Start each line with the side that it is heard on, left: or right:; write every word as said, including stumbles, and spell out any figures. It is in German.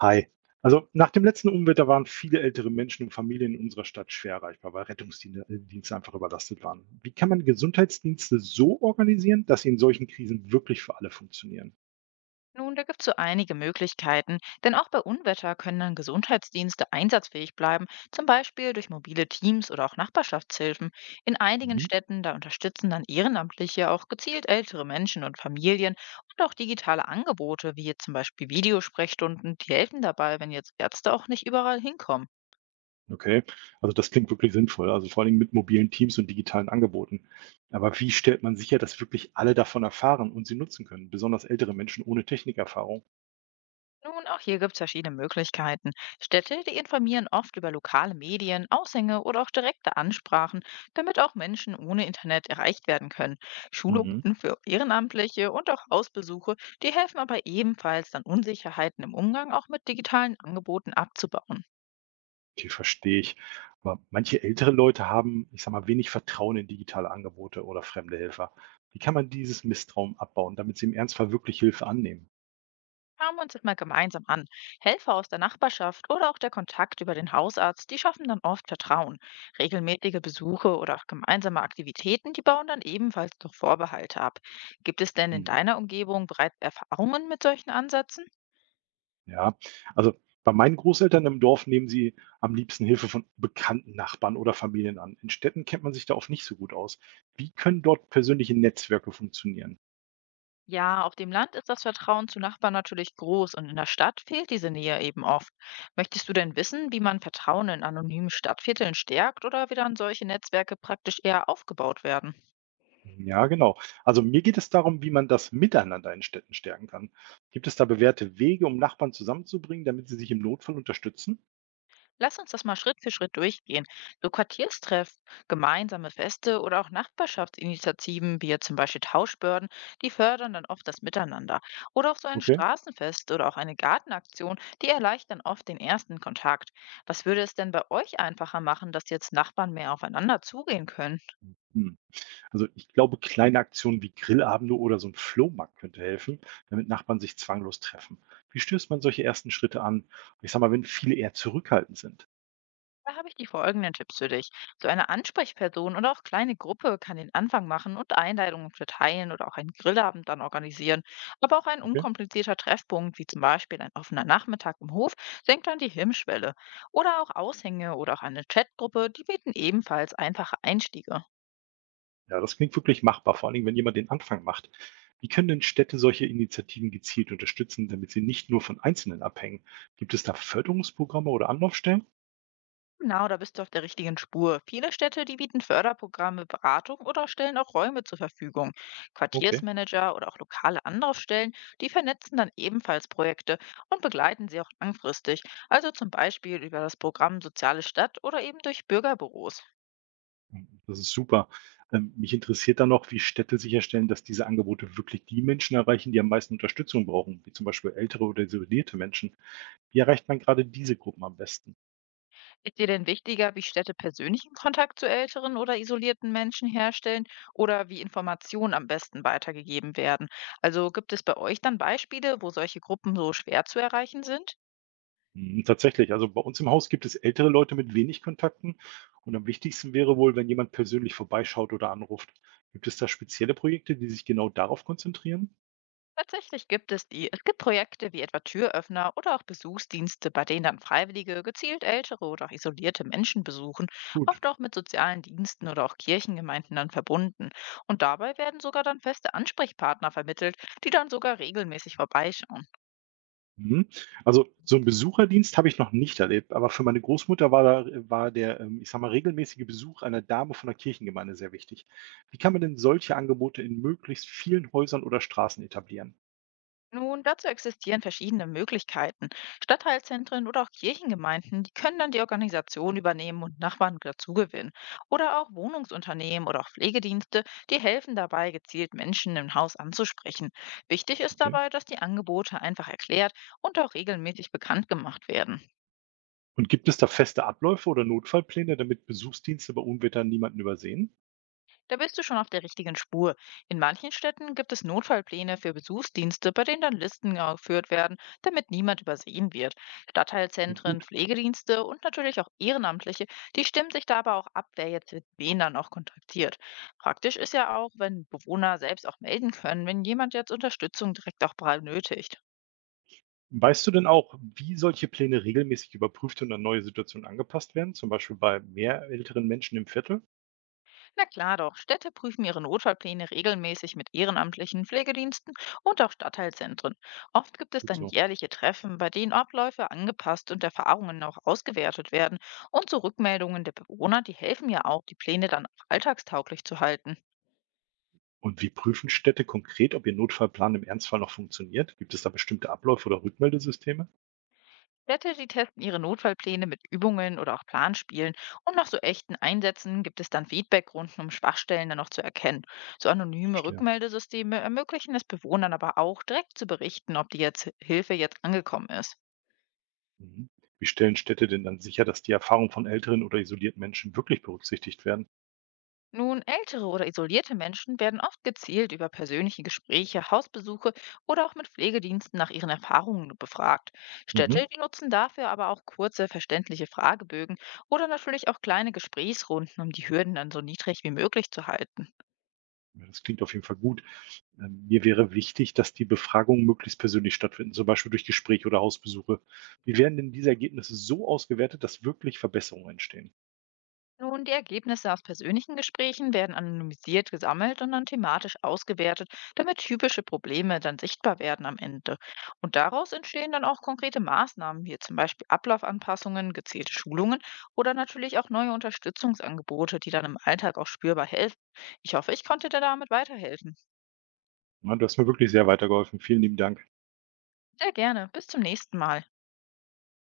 right: Hi. Also nach dem letzten Unwetter waren viele ältere Menschen und Familien in unserer Stadt schwer erreichbar, weil Rettungsdienste einfach überlastet waren. Wie kann man Gesundheitsdienste so organisieren, dass sie in solchen Krisen wirklich für alle funktionieren?
left: Nun, da gibt es so einige Möglichkeiten, denn auch bei Unwetter können dann Gesundheitsdienste einsatzfähig bleiben, zum Beispiel durch mobile Teams oder auch Nachbarschaftshilfen. In einigen
right: Mhm.
left: Städten, da unterstützen dann Ehrenamtliche auch gezielt ältere Menschen und Familien und auch digitale Angebote, wie jetzt zum Beispiel Videosprechstunden, die helfen dabei, wenn jetzt Ärzte auch nicht überall hinkommen.
right: Okay, also das klingt wirklich sinnvoll, also vor allem mit mobilen Teams und digitalen Angeboten. Aber wie stellt man sicher, dass wirklich alle davon erfahren und sie nutzen können, besonders ältere Menschen ohne Technikerfahrung?
left: Nun, auch hier gibt es verschiedene Möglichkeiten. Städte, die informieren oft über lokale Medien, Aushänge oder auch direkte Ansprachen, damit auch Menschen ohne Internet erreicht werden können.
right: Mhm.
left: Schulungen für Ehrenamtliche und auch Hausbesuche, die helfen aber ebenfalls dann Unsicherheiten im Umgang auch mit digitalen Angeboten abzubauen.
right: Okay, verstehe ich. Aber manche ältere Leute haben, ich sag mal, wenig Vertrauen in digitale Angebote oder fremde Helfer. Wie kann man dieses Misstrauen abbauen, damit sie im Ernstfall wirklich Hilfe annehmen?
left: Schauen wir uns das mal gemeinsam an. Helfer aus der Nachbarschaft oder auch der Kontakt über den Hausarzt, die schaffen dann oft Vertrauen. Regelmäßige Besuche oder auch gemeinsame Aktivitäten, die bauen dann ebenfalls noch Vorbehalte ab. Gibt es denn in
right: Mhm.
left: deiner Umgebung bereits Erfahrungen mit solchen Ansätzen?
right: Ja, also bei meinen Großeltern im Dorf nehmen sie am liebsten Hilfe von bekannten Nachbarn oder Familien an. In Städten kennt man sich da oft nicht so gut aus. Wie können dort persönliche Netzwerke funktionieren?
left: Ja, auf dem Land ist das Vertrauen zu Nachbarn natürlich groß und in der Stadt fehlt diese Nähe eben oft. Möchtest du denn wissen, wie man Vertrauen in anonymen Stadtvierteln stärkt oder wie dann solche Netzwerke praktisch eher aufgebaut werden?
right: Mhm, ja, genau. Also mir geht es darum, wie man das Miteinander in Städten stärken kann. Gibt es da bewährte Wege, um Nachbarn zusammenzubringen, damit sie sich im Notfall unterstützen?
left: Lass uns das mal Schritt für Schritt durchgehen. So Quartierstreffen, gemeinsame Feste oder auch Nachbarschaftsinitiativen, wie jetzt zum Beispiel Tauschbörden, die fördern dann oft das Miteinander. Oder auch so ein
right: Okay.
left: Straßenfest oder auch eine Gartenaktion, die erleichtern oft den ersten Kontakt. Was würde es denn bei euch einfacher machen, dass jetzt Nachbarn mehr aufeinander zugehen können?
right: Hm. Also ich glaube, kleine Aktionen wie Grillabende oder so 'n Flohmarkt könnte helfen, damit Nachbarn sich zwanglos treffen. Wie stößt man solche ersten Schritte an? Ich sage mal, wenn viele eher zurückhaltend sind.
left: Da habe ich die folgenden Tipps für dich. So eine Ansprechperson oder auch kleine Gruppe kann den Anfang machen und Einladungen verteilen oder auch einen Grillabend dann organisieren. Aber auch ein
right: Okay.
left: unkomplizierter Treffpunkt, wie zum Beispiel ein offener Nachmittag im Hof, senkt dann die Hemmschwelle. Oder auch Aushänge oder auch eine Chatgruppe, die bieten ebenfalls einfache Einstiege.
right: Ja, das klingt wirklich machbar, vor allen Dingen, wenn jemand den Anfang macht. Wie können denn Städte solche Initiativen gezielt unterstützen, damit sie nicht nur von Einzelnen abhängen? Gibt es da Förderungsprogramme oder Anlaufstellen?
left: Genau, da bist du auf der richtigen Spur. Viele Städte, die bieten Förderprogramme, Beratung oder stellen auch Räume zur Verfügung.
right: Okay.
left: Quartiersmanager oder auch lokale Anlaufstellen, die vernetzen dann ebenfalls Projekte und begleiten sie auch langfristig, also zum Beispiel über das Programm Soziale Stadt oder eben durch Bürgerbüros.
right: Mhm, das ist super. Ähm, mich interessiert dann noch, wie Städte sicherstellen, dass diese Angebote wirklich die Menschen erreichen, die am meisten Unterstützung brauchen, wie zum Beispiel ältere oder isolierte Menschen. Wie erreicht man gerade diese Gruppen am besten?
left: Ist dir denn wichtiger, wie Städte persönlichen Kontakt zu älteren oder isolierten Menschen herstellen oder wie Informationen am besten weitergegeben werden? Also gibt es bei euch dann Beispiele, wo solche Gruppen so schwer zu erreichen sind?
right: Mhm, tatsächlich, also bei uns im Haus gibt es ältere Leute mit wenig Kontakten und am wichtigsten wäre wohl, wenn jemand persönlich vorbeischaut oder anruft. Gibt es da spezielle Projekte, die sich genau darauf konzentrieren?
left: Tatsächlich gibt es die. Es gibt Projekte wie etwa Türöffner oder auch Besuchsdienste, bei denen dann Freiwillige gezielt ältere oder auch isolierte Menschen besuchen,
right: Gut.
left: oft auch mit sozialen Diensten oder auch Kirchengemeinden dann verbunden. Und dabei werden sogar dann feste Ansprechpartner vermittelt, die dann sogar regelmäßig vorbeischauen.
right: Mhm. Also, so 'n Besucherdienst habe ich noch nicht erlebt, aber für meine Großmutter war da war der, ähm, ich sage mal, regelmäßige Besuch einer Dame von der Kirchengemeinde sehr wichtig. Wie kann man denn solche Angebote in möglichst vielen Häusern oder Straßen etablieren?
left: Nun, dazu existieren verschiedene Möglichkeiten. Stadtteilzentren oder auch Kirchengemeinden, die können dann die Organisation übernehmen und Nachbarn dazugewinnen. Oder auch Wohnungsunternehmen oder auch Pflegedienste, die helfen dabei, gezielt Menschen im Haus anzusprechen. Wichtig ist
right: Okay.
left: dabei, dass die Angebote einfach erklärt und auch regelmäßig bekannt gemacht werden.
right: Und gibt es da feste Abläufe oder Notfallpläne, damit Besuchsdienste bei Unwettern niemanden übersehen?
left: Da bist du schon auf der richtigen Spur. In manchen Städten gibt es Notfallpläne für Besuchsdienste, bei denen dann Listen geführt werden, damit niemand übersehen wird.
right: Klingt
left: Stadtteilzentren,
right: gut.
left: Pflegedienste und natürlich auch Ehrenamtliche, die stimmen sich da aber auch ab, wer jetzt mit wen dann auch kontaktiert. Praktisch ist ja auch, wenn Bewohner selbst auch melden können, wenn jemand jetzt Unterstützung direkt auch benötigt.
right: Weißt du denn auch, wie solche Pläne regelmäßig überprüft und an neue Situationen angepasst werden, zum Beispiel bei mehr älteren Menschen im Viertel?
left: Na klar doch, Städte prüfen ihre Notfallpläne regelmäßig mit ehrenamtlichen Pflegediensten und auch Stadtteilzentren. Oft gibt es
right: Gut
left: dann
right: so.
left: jährliche Treffen, bei denen Abläufe angepasst und Erfahrungen auch ausgewertet werden. Und so Rückmeldungen der Bewohner, die helfen ja auch, die Pläne dann auch alltagstauglich zu halten.
right: Und wie prüfen Städte konkret, ob ihr Notfallplan im Ernstfall noch funktioniert? Gibt es da bestimmte Abläufe oder Rückmeldesysteme?
left: Städte, die testen ihre Notfallpläne mit Übungen oder auch Planspielen. Und nach so echten Einsätzen gibt es dann Feedbackrunden, um Schwachstellen dann noch zu erkennen. So anonyme
right: Verstehe.
left: Rückmeldesysteme ermöglichen es Bewohnern aber auch direkt zu berichten, ob die jetzt Hilfe jetzt angekommen ist.
right: Mhm. Wie stellen Städte denn dann sicher, dass die Erfahrungen von älteren oder isolierten Menschen wirklich berücksichtigt werden?
left: Nun, ältere oder isolierte Menschen werden oft gezielt über persönliche Gespräche, Hausbesuche oder auch mit Pflegediensten nach ihren Erfahrungen befragt.
right: Mhm.
left: Städte, die nutzen dafür aber auch kurze, verständliche Fragebögen oder natürlich auch kleine Gesprächsrunden, um die Hürden dann so niedrig wie möglich zu halten.
right: Ja, das klingt auf jeden Fall gut. Ähm, Mir wäre wichtig, dass die Befragungen möglichst persönlich stattfinden, zum Beispiel durch Gespräche oder Hausbesuche. Wie werden denn diese Ergebnisse so ausgewertet, dass wirklich Verbesserungen entstehen?
left: Nun, die Ergebnisse aus persönlichen Gesprächen werden anonymisiert gesammelt und dann thematisch ausgewertet, damit typische Probleme dann sichtbar werden am Ende. Und daraus entstehen dann auch konkrete Maßnahmen, wie zum Beispiel Ablaufanpassungen, gezielte Schulungen oder natürlich auch neue Unterstützungsangebote, die dann im Alltag auch spürbar helfen. Ich hoffe, ich konnte dir damit weiterhelfen.
right: Ja, du hast mir wirklich sehr weitergeholfen. Vielen lieben Dank.
left: Sehr gerne. Bis zum nächsten Mal.